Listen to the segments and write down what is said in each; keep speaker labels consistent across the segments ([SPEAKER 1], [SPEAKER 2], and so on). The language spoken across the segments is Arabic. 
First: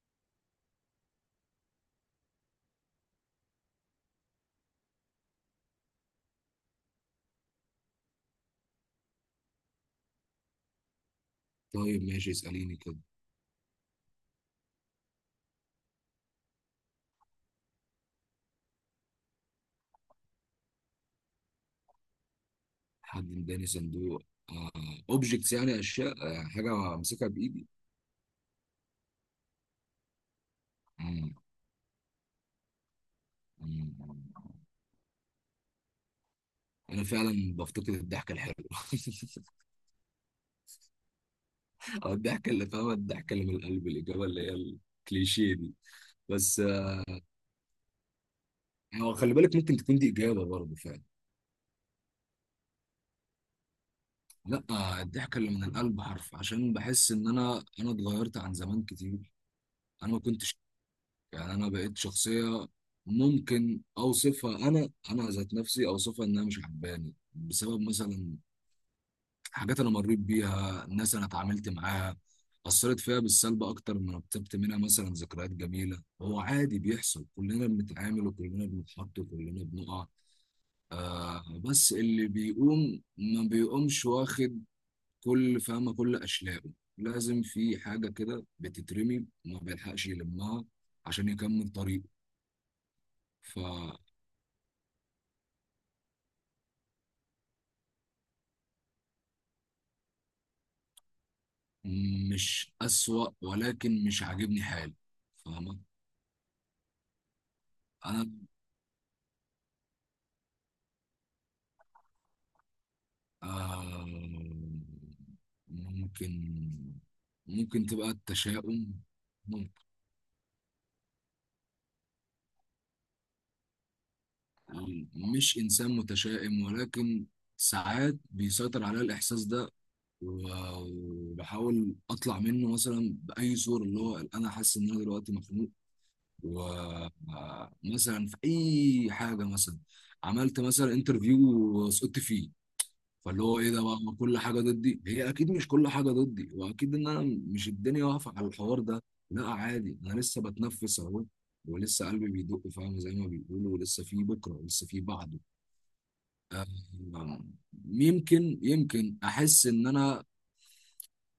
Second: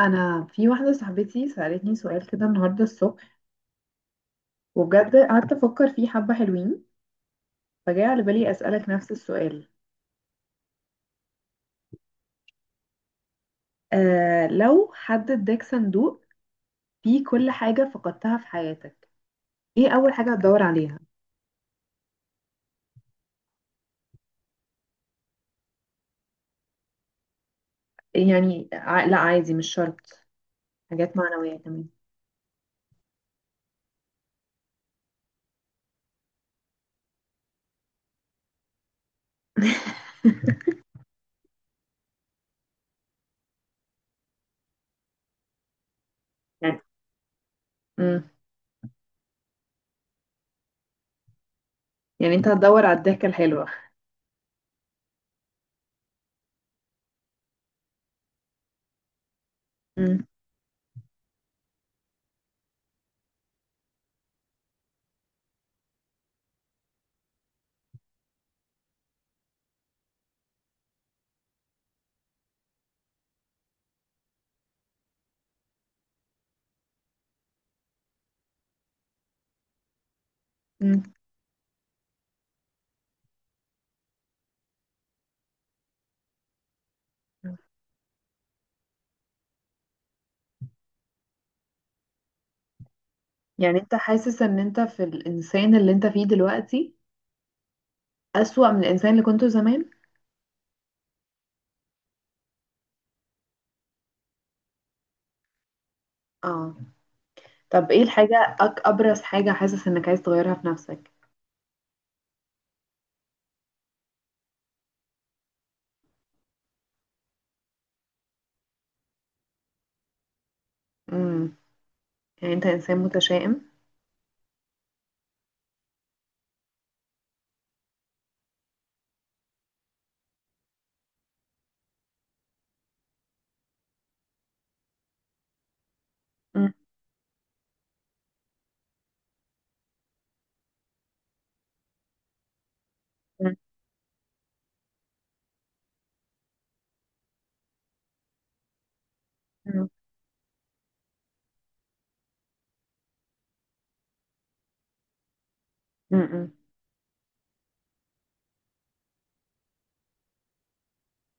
[SPEAKER 1] انا في واحده صاحبتي سالتني سؤال كده النهارده الصبح، وبجد قعدت افكر فيه حبه حلوين. فجاء على بالي اسالك نفس السؤال.
[SPEAKER 2] طيب ماشي اسأليني كده.
[SPEAKER 1] آه، لو حد اداك صندوق فيه كل حاجه فقدتها في حياتك، ايه اول حاجه هتدور عليها؟
[SPEAKER 2] حد اداني صندوق اوبجكتس، يعني اشياء. آه، حاجه امسكها بايدي.
[SPEAKER 1] لا عادي مش شرط، حاجات
[SPEAKER 2] مم،
[SPEAKER 1] معنويه كمان.
[SPEAKER 2] مم، مم. انا فعلا بفتقد الضحكه الحلوه او الضحكه اللي فاهمه، الضحكه اللي من القلب، الاجابه اللي هي الكليشيه دي. بس
[SPEAKER 1] يعني امم
[SPEAKER 2] هو خلي بالك ممكن تكون دي اجابه برضه فعلا.
[SPEAKER 1] يعني انت هتدور على الضحكه الحلوه؟
[SPEAKER 2] لا، الضحكه اللي من القلب حرف، عشان بحس ان انا اتغيرت عن زمان كتير. انا ما
[SPEAKER 1] امم.
[SPEAKER 2] كنتش، يعني انا بقيت شخصيه ممكن اوصفها، انا ذات نفسي اوصفها انها مش عجباني، بسبب مثلا حاجات انا مريت بيها، ناس انا اتعاملت معاها اثرت فيها بالسلب اكتر ما رتبت منها مثلا ذكريات جميله. هو عادي بيحصل، كلنا بنتعامل وكلنا بنتحط وكلنا بنقع.
[SPEAKER 1] امم.
[SPEAKER 2] آه، بس اللي بيقوم ما بيقومش واخد كل، فاهمه، كل اشلاءه. لازم في حاجه كده بتترمي ما بيلحقش يلمها عشان يكمل
[SPEAKER 1] يعني انت
[SPEAKER 2] طريقه.
[SPEAKER 1] حاسس ان انت في الانسان اللي انت فيه دلوقتي اسوأ من الانسان اللي كنته زمان؟
[SPEAKER 2] مش أسوأ، ولكن مش عاجبني حالي، فاهمة.
[SPEAKER 1] اه. طب ايه
[SPEAKER 2] أنا،
[SPEAKER 1] الحاجة أبرز حاجة حاسس انك عايز تغيرها في نفسك؟
[SPEAKER 2] آه، ممكن، ممكن تبقى التشاؤم، ممكن.
[SPEAKER 1] امم يعني انت انسان متشائم؟
[SPEAKER 2] مش إنسان متشائم، ولكن ساعات بيسيطر عليا الإحساس ده، و- وبحاول أطلع منه مثلا بأي صورة، اللي هو أنا حاسس إن أنا دلوقتي مخنوق.
[SPEAKER 1] امم.
[SPEAKER 2] ومثلا في أي حاجة، مثلا عملت مثلا انترفيو وسقطت فيه، فاللي هو ايه ده بقى، ما كل حاجه ضدي، هي اكيد مش كل حاجه ضدي، واكيد ان انا مش الدنيا واقفه على الحوار ده. لا
[SPEAKER 1] امم.
[SPEAKER 2] عادي، انا لسه بتنفس اهو، ولسه قلبي بيدق، فاهم، زي ما بيقولوا، ولسه في بكره ولسه في بعده.
[SPEAKER 1] امم.
[SPEAKER 2] يمكن احس ان انا،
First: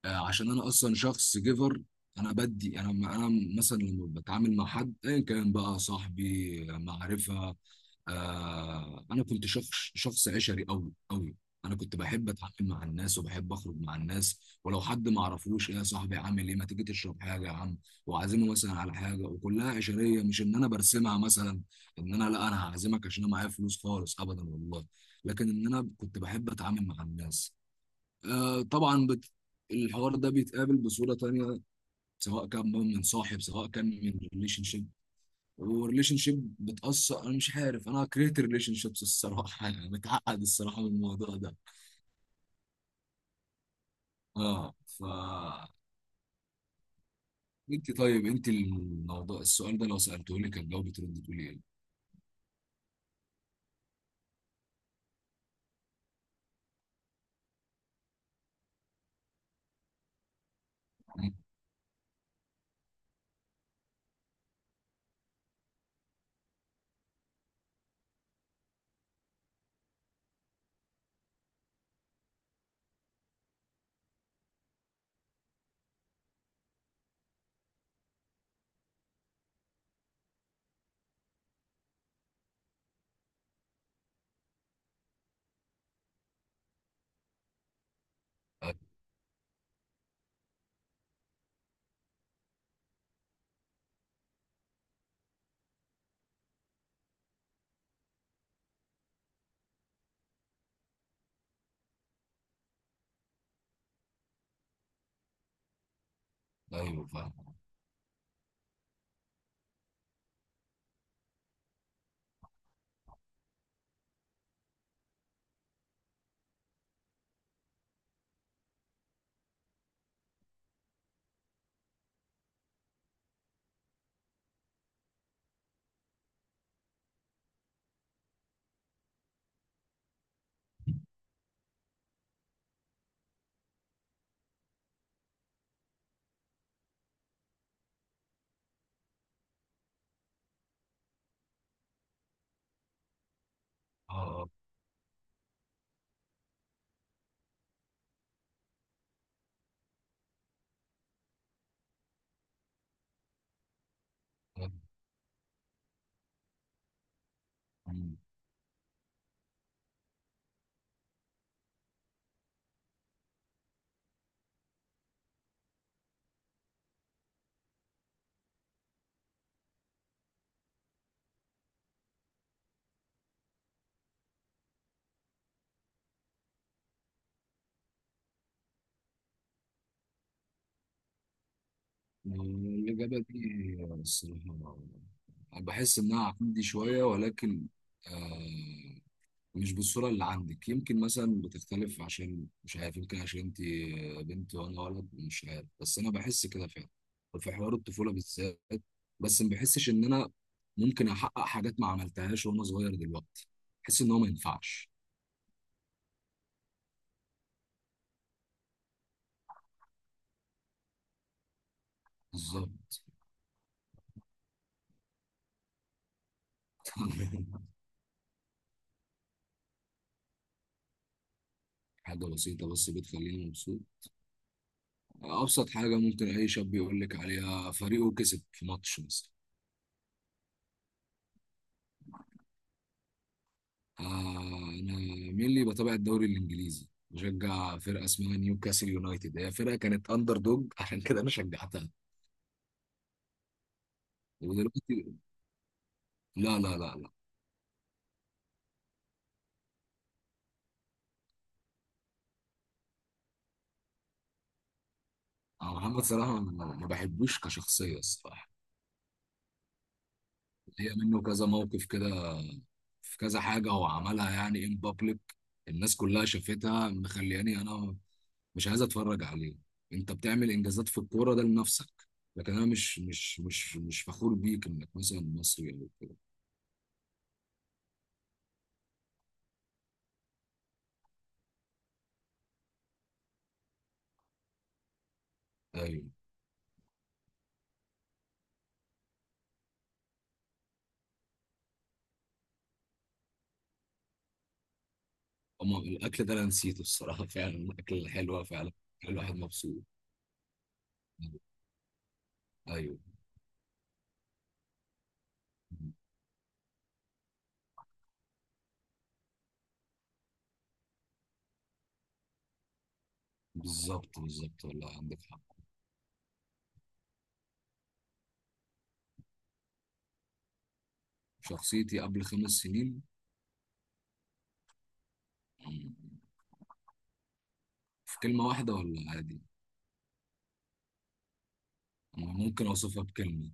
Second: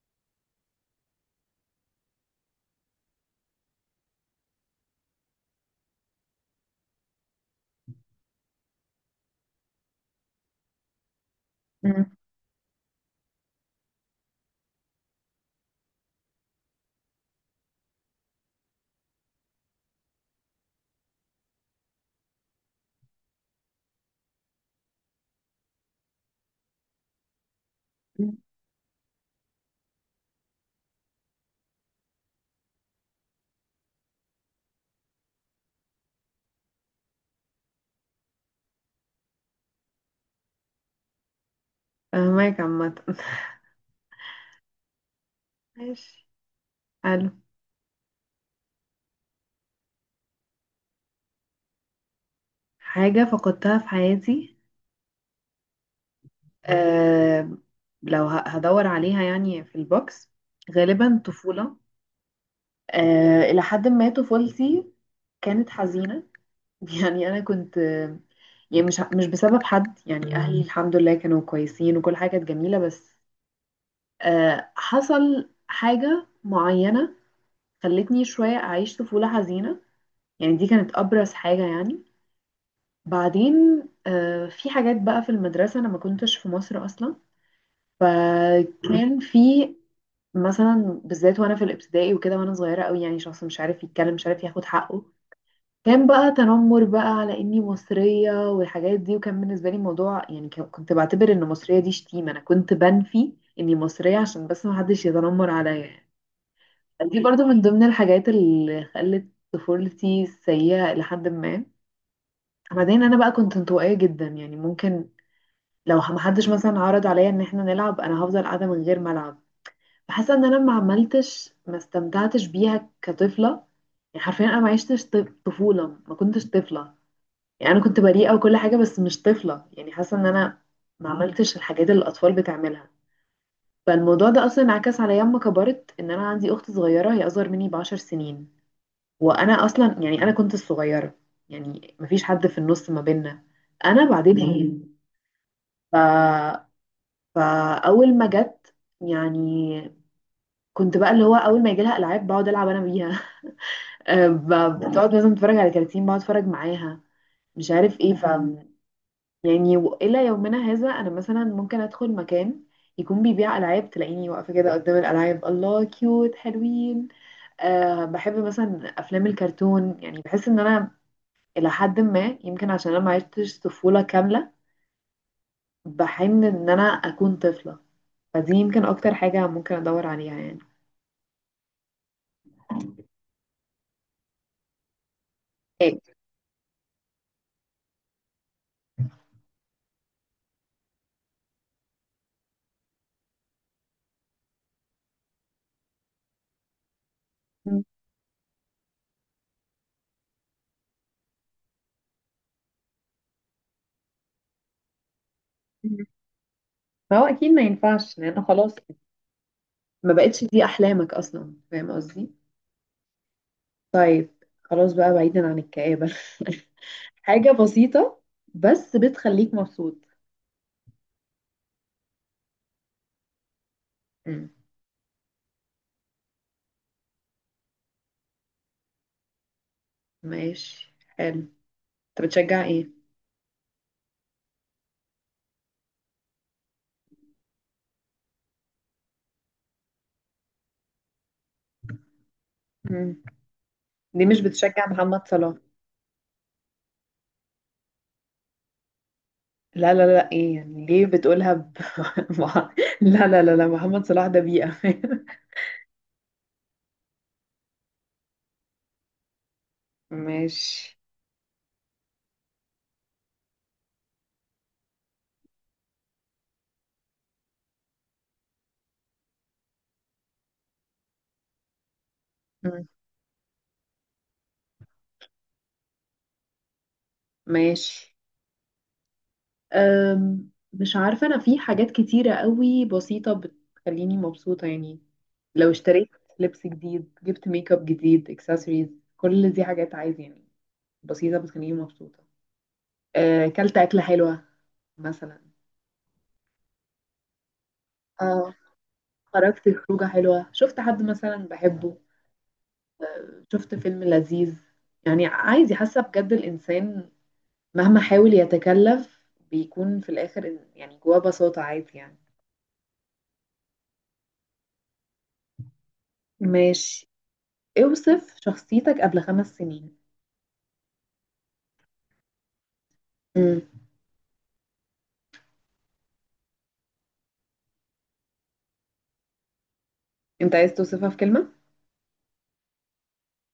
[SPEAKER 2] آه، عشان انا اصلا شخص جيفر. انا بدي انا، انا مثلا لما بتعامل مع حد ايا كان بقى، صاحبي، معرفه، آه، انا كنت شخص، شخص عشري قوي قوي. انا كنت
[SPEAKER 1] امم.
[SPEAKER 2] بحب اتعامل مع الناس وبحب اخرج مع الناس، ولو حد ما اعرفوش، ايه يا صاحبي، عامل ايه، ما تيجي تشرب حاجه يا عم، واعزمه مثلا على حاجه، وكلها عشريه. مش ان انا برسمها مثلا ان انا، لا، انا هعزمك عشان انا معايا فلوس، خالص ابدا والله، لكن ان انا كنت بحب اتعامل مع الناس. آه طبعا الحوار ده بيتقابل بصورة تانية، سواء كان بقى من صاحب، سواء كان من ريليشن شيب. والريليشن شيب بتأثر، أنا مش عارف، أنا كرهت الريليشن شيبس الصراحة يعني متعقد الصراحة من الموضوع ده.
[SPEAKER 1] فهمك عامة.
[SPEAKER 2] اه ف،
[SPEAKER 1] ماشي، حلو.
[SPEAKER 2] انت طيب، انت الموضوع، السؤال ده لو سألته لك كان جاوبت، ترد تقولي ايه؟
[SPEAKER 1] حاجة فقدتها في حياتي. أه لو هدور عليها يعني في البوكس، غالبا
[SPEAKER 2] مم.
[SPEAKER 1] طفولة. أه، إلى حد ما طفولتي كانت حزينة. يعني أنا كنت يعني مش بسبب حد، يعني أهلي الحمد لله كانوا كويسين وكل حاجة كانت جميلة، بس حصل حاجة معينة خلتني شوية أعيش طفولة حزينة. يعني دي كانت أبرز حاجة يعني. بعدين في حاجات بقى في المدرسة، أنا ما كنتش في مصر أصلا،
[SPEAKER 2] آه،
[SPEAKER 1] فكان في مثلا بالذات وأنا في الابتدائي وكده وأنا صغيرة أوي، يعني شخص مش عارف يتكلم مش عارف ياخد حقه. كان بقى تنمر بقى على إني مصرية والحاجات دي، وكان بالنسبة لي موضوع، يعني كنت بعتبر إن مصرية دي شتيمة، أنا كنت بنفي إني مصرية عشان بس محدش يتنمر عليا يعني.
[SPEAKER 2] ايوه
[SPEAKER 1] دي برضو
[SPEAKER 2] فاهم.
[SPEAKER 1] من ضمن الحاجات اللي خلت طفولتي سيئة. لحد ما بعدين انا بقى كنت انطوائية جدا، يعني ممكن لو محدش مثلا عرض عليا ان احنا نلعب انا هفضل قاعدة من غير ما العب. بحس ان انا ما عملتش ما استمتعتش بيها كطفلة. يعني حرفيا انا ما عشتش طفولة، ما كنتش طفلة، يعني انا كنت بريئة وكل حاجة بس مش طفلة. يعني حاسة ان انا ما عملتش الحاجات اللي الاطفال بتعملها. فالموضوع ده اصلا انعكس عليا لما كبرت، ان انا عندي اخت صغيرة هي اصغر مني بـ10 سنين. وانا اصلا يعني انا كنت الصغيره، يعني مفيش حد في النص ما بيننا انا بعدين
[SPEAKER 2] اه.
[SPEAKER 1] هي. مم. ف... فاول ما جت، يعني كنت بقى اللي هو اول ما يجي لها العاب بقعد العب انا بيها.
[SPEAKER 2] آه، آه.
[SPEAKER 1] بتقعد مثلا تتفرج على كراتين بقعد اتفرج معاها. مش عارف ايه
[SPEAKER 2] مم.
[SPEAKER 1] ف يعني الى يومنا هذا انا مثلا ممكن ادخل مكان يكون بيبيع العاب تلاقيني واقفه كده قدام الالعاب، الله كيوت حلوين. أه بحب مثلا افلام الكرتون، يعني بحس ان انا إلى حد ما يمكن عشان أنا ما عشتش طفولة كاملة بحن إن أنا أكون طفلة. فدي يمكن أكتر حاجة ممكن أدور عليها يعني.
[SPEAKER 2] الإجابة دي الصراحة
[SPEAKER 1] إيه.
[SPEAKER 2] بحس إنها عندي شوية، ولكن آه، مش بالصورة اللي عندك. يمكن مثلا بتختلف، عشان مش عارف، يمكن عشان انت بنت وانا ولد، مش عارف، بس انا بحس كده فعلا. وفي حوار
[SPEAKER 1] مم.
[SPEAKER 2] الطفولة بالذات، بس ما بحسش ان انا ممكن احقق حاجات ما عملتهاش وانا صغير دلوقتي. بحس ان هو ما ينفعش.
[SPEAKER 1] فهو أكيد ما ينفعش لأن خلاص ما بقتش دي أحلامك أصلا، فاهم قصدي؟
[SPEAKER 2] بالظبط.
[SPEAKER 1] طيب، خلاص بقى بعيدا عن الكآبة. حاجة بسيطة بس بتخليك مبسوط.
[SPEAKER 2] حاجة بسيطة بس بتخليني مبسوط.
[SPEAKER 1] مم.
[SPEAKER 2] ابسط حاجة ممكن اي شاب يقول لك عليها، فريقه كسب في ماتش مثلا.
[SPEAKER 1] ماشي، حلو. أنت بتشجع إيه؟
[SPEAKER 2] آه، أنا، مين اللي بتابع الدوري الإنجليزي، بشجع فرقة اسمها نيوكاسل يونايتد، هي فرقة كانت أندر دوج عشان كده أنا شجعتها.
[SPEAKER 1] مم. دي مش بتشجع
[SPEAKER 2] ودلوقتي،
[SPEAKER 1] محمد صلاح؟
[SPEAKER 2] لا لا لا لا،
[SPEAKER 1] لا لا لا ايه يعني ليه بتقولها مع- لا لا لا لا محمد صلاح ده بيئة.
[SPEAKER 2] أنا محمد صلاح ما بحبوش كشخصية الصراحة. هي
[SPEAKER 1] ماشي.
[SPEAKER 2] منه كذا موقف كده، في كذا حاجة هو عملها، يعني إن بابليك، الناس كلها شافتها، مخلياني أنا مش عايز أتفرج عليه. أنت بتعمل إنجازات في الكورة ده لنفسك، لكن أنا
[SPEAKER 1] مم.
[SPEAKER 2] مش فخور بيك إنك مثلا مصري أو كده.
[SPEAKER 1] ماشي. مش عارفة انا في حاجات كتيرة قوي بسيطة بتخليني مبسوطة يعني، لو اشتريت
[SPEAKER 2] ايوه.
[SPEAKER 1] لبس جديد، جبت ميك اب جديد، اكسسوارز، كل دي حاجات عايز يعني بسيطة بتخليني مبسوطة. أه، اكلت أكلة حلوة مثلا.
[SPEAKER 2] أما الأكل ده أنا نسيته الصراحة فعلا الأكل حلوة
[SPEAKER 1] اه.
[SPEAKER 2] فعلا، الواحد
[SPEAKER 1] خرجت
[SPEAKER 2] مبسوط.
[SPEAKER 1] خروجة حلوة، شفت حد مثلا بحبه،
[SPEAKER 2] أيوه.
[SPEAKER 1] شفت فيلم لذيذ. يعني عايزة حاسة بجد الإنسان مهما حاول يتكلف بيكون في الآخر يعني جواه بساطة عادي يعني.
[SPEAKER 2] بالظبط، بالظبط، والله عندك حق.
[SPEAKER 1] ماشي. اوصف شخصيتك قبل 5 سنين.
[SPEAKER 2] شخصيتي قبل 5 سنين.
[SPEAKER 1] مم.
[SPEAKER 2] مم، في كلمة واحدة ولا عادي؟
[SPEAKER 1] انت عايز توصفها في كلمة؟
[SPEAKER 2] أنا ممكن أوصفها بكلمة.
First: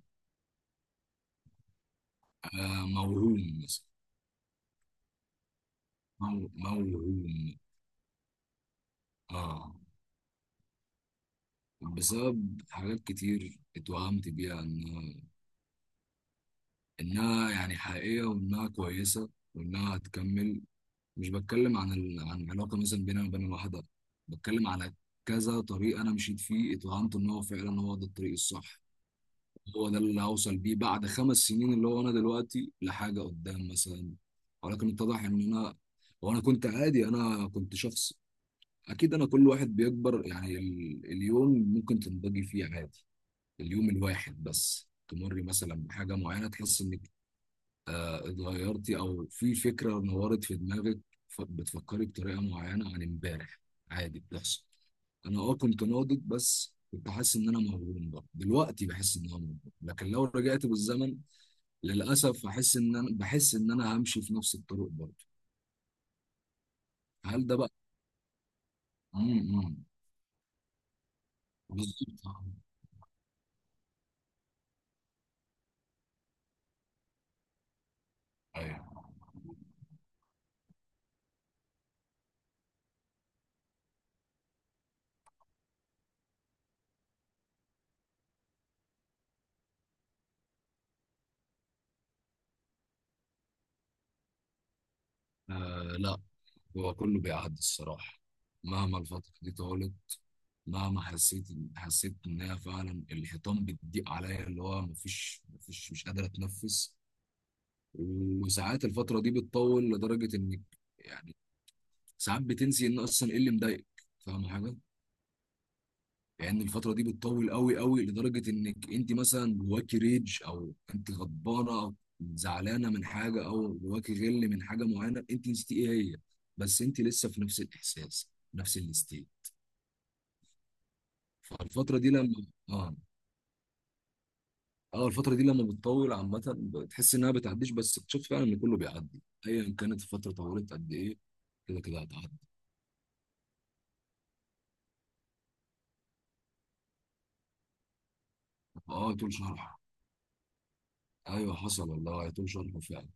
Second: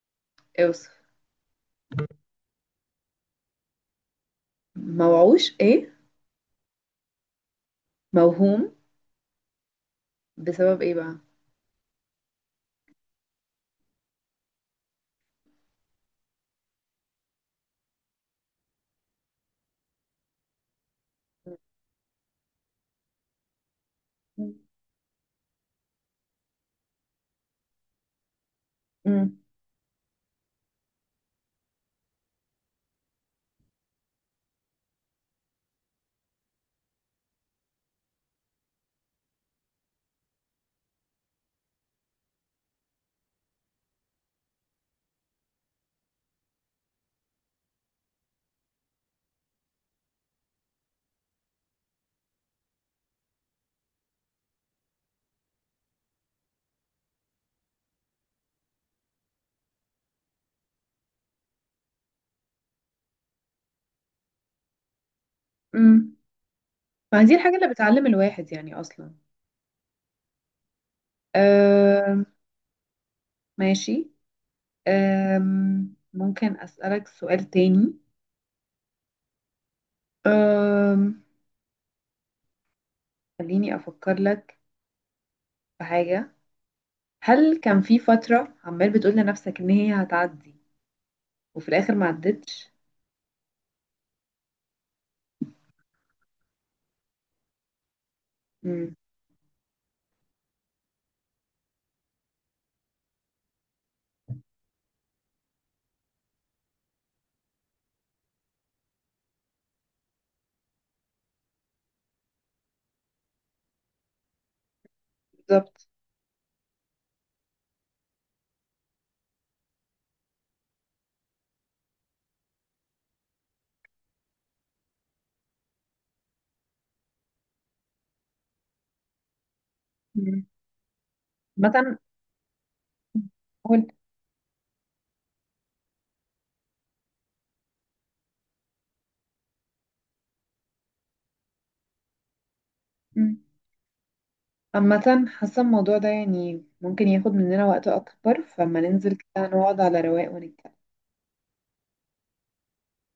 [SPEAKER 1] اوصف.
[SPEAKER 2] آه، موهوم مثلا.
[SPEAKER 1] موعوش ايه؟
[SPEAKER 2] موهوم.
[SPEAKER 1] موهوم؟
[SPEAKER 2] آه.
[SPEAKER 1] بسبب ايه بقى؟
[SPEAKER 2] بسبب حاجات كتير اتوهمت بيها إنها، إنها يعني حقيقية، وإنها كويسة، وإنها هتكمل. مش بتكلم عن عن علاقه مثلا بيني وبين واحده،
[SPEAKER 1] مم.
[SPEAKER 2] بتكلم على كذا طريق انا مشيت فيه، اتوهمت ان هو فعلا هو ده الطريق الصح،
[SPEAKER 1] مم.
[SPEAKER 2] هو ده اللي هوصل بيه بعد 5 سنين، اللي هو انا دلوقتي لحاجه قدام مثلا. ولكن اتضح ان انا، وانا كنت عادي، انا كنت شخص، اكيد انا، كل واحد بيكبر يعني، اليوم ممكن تنضجي فيه عادي، اليوم الواحد بس تمري مثلا بحاجه معينه، تحس انك اتغيرتي، او في فكره نورت في دماغك، بتفكري بطريقه معينه عن امبارح، عادي بتحصل. انا اه كنت ناضج، بس كنت حاسس ان انا مغروم. برضه دلوقتي بحس ان انا مغروم، لكن لو رجعت بالزمن للاسف هحس ان انا، بحس ان انا همشي في نفس الطريق برضه.
[SPEAKER 1] مم. ما دي
[SPEAKER 2] هل
[SPEAKER 1] الحاجة
[SPEAKER 2] ده
[SPEAKER 1] اللي
[SPEAKER 2] بقى،
[SPEAKER 1] بتعلم الواحد يعني أصلا.
[SPEAKER 2] امم،
[SPEAKER 1] أه.
[SPEAKER 2] بالظبط.
[SPEAKER 1] ماشي. ممكن أسألك سؤال تاني؟
[SPEAKER 2] ايوه.
[SPEAKER 1] أم، خليني أفكر لك في حاجة. هل كان في فترة عمال بتقول لنفسك إن هي هتعدي وفي الآخر ما عدتش؟
[SPEAKER 2] آه لا، هو كله بيعدي الصراحه،
[SPEAKER 1] امم
[SPEAKER 2] مهما الفتره دي طالت، مهما حسيت انها فعلا الحيطان بتضيق عليا، اللي هو مفيش مش قادر اتنفس. وساعات الفتره دي بتطول لدرجه انك، يعني ساعات بتنسي ان اصلا ايه اللي مضايقك، فاهم حاجه.
[SPEAKER 1] بالظبط.
[SPEAKER 2] يعني الفتره دي بتطول قوي قوي لدرجه انك انت مثلا جواكي ريج، او انت غضبانه او زعلانه من حاجه، او جواكي غل من حاجه معينه، انت نسيتي ايه هي، بس انت لسه في نفس الاحساس، نفس الاستيل.
[SPEAKER 1] امم. مثلا.
[SPEAKER 2] فالفتره دي لما، اه،
[SPEAKER 1] قول.
[SPEAKER 2] اه الفترة دي لما بتطول عامة بتحس انها بتعديش، بس بتشوف فعلا ان كله بيعدي، ايا كانت الفترة طولت قد ايه، كده كده هتعدي.
[SPEAKER 1] امم عامة حاسة الموضوع ده يعني ممكن ياخد مننا وقت أكبر، فما
[SPEAKER 2] اه
[SPEAKER 1] ننزل
[SPEAKER 2] طول
[SPEAKER 1] كده
[SPEAKER 2] شرح.
[SPEAKER 1] نقعد على رواق ونتكلم.
[SPEAKER 2] ايوه حصل والله، طول شرح فعلا.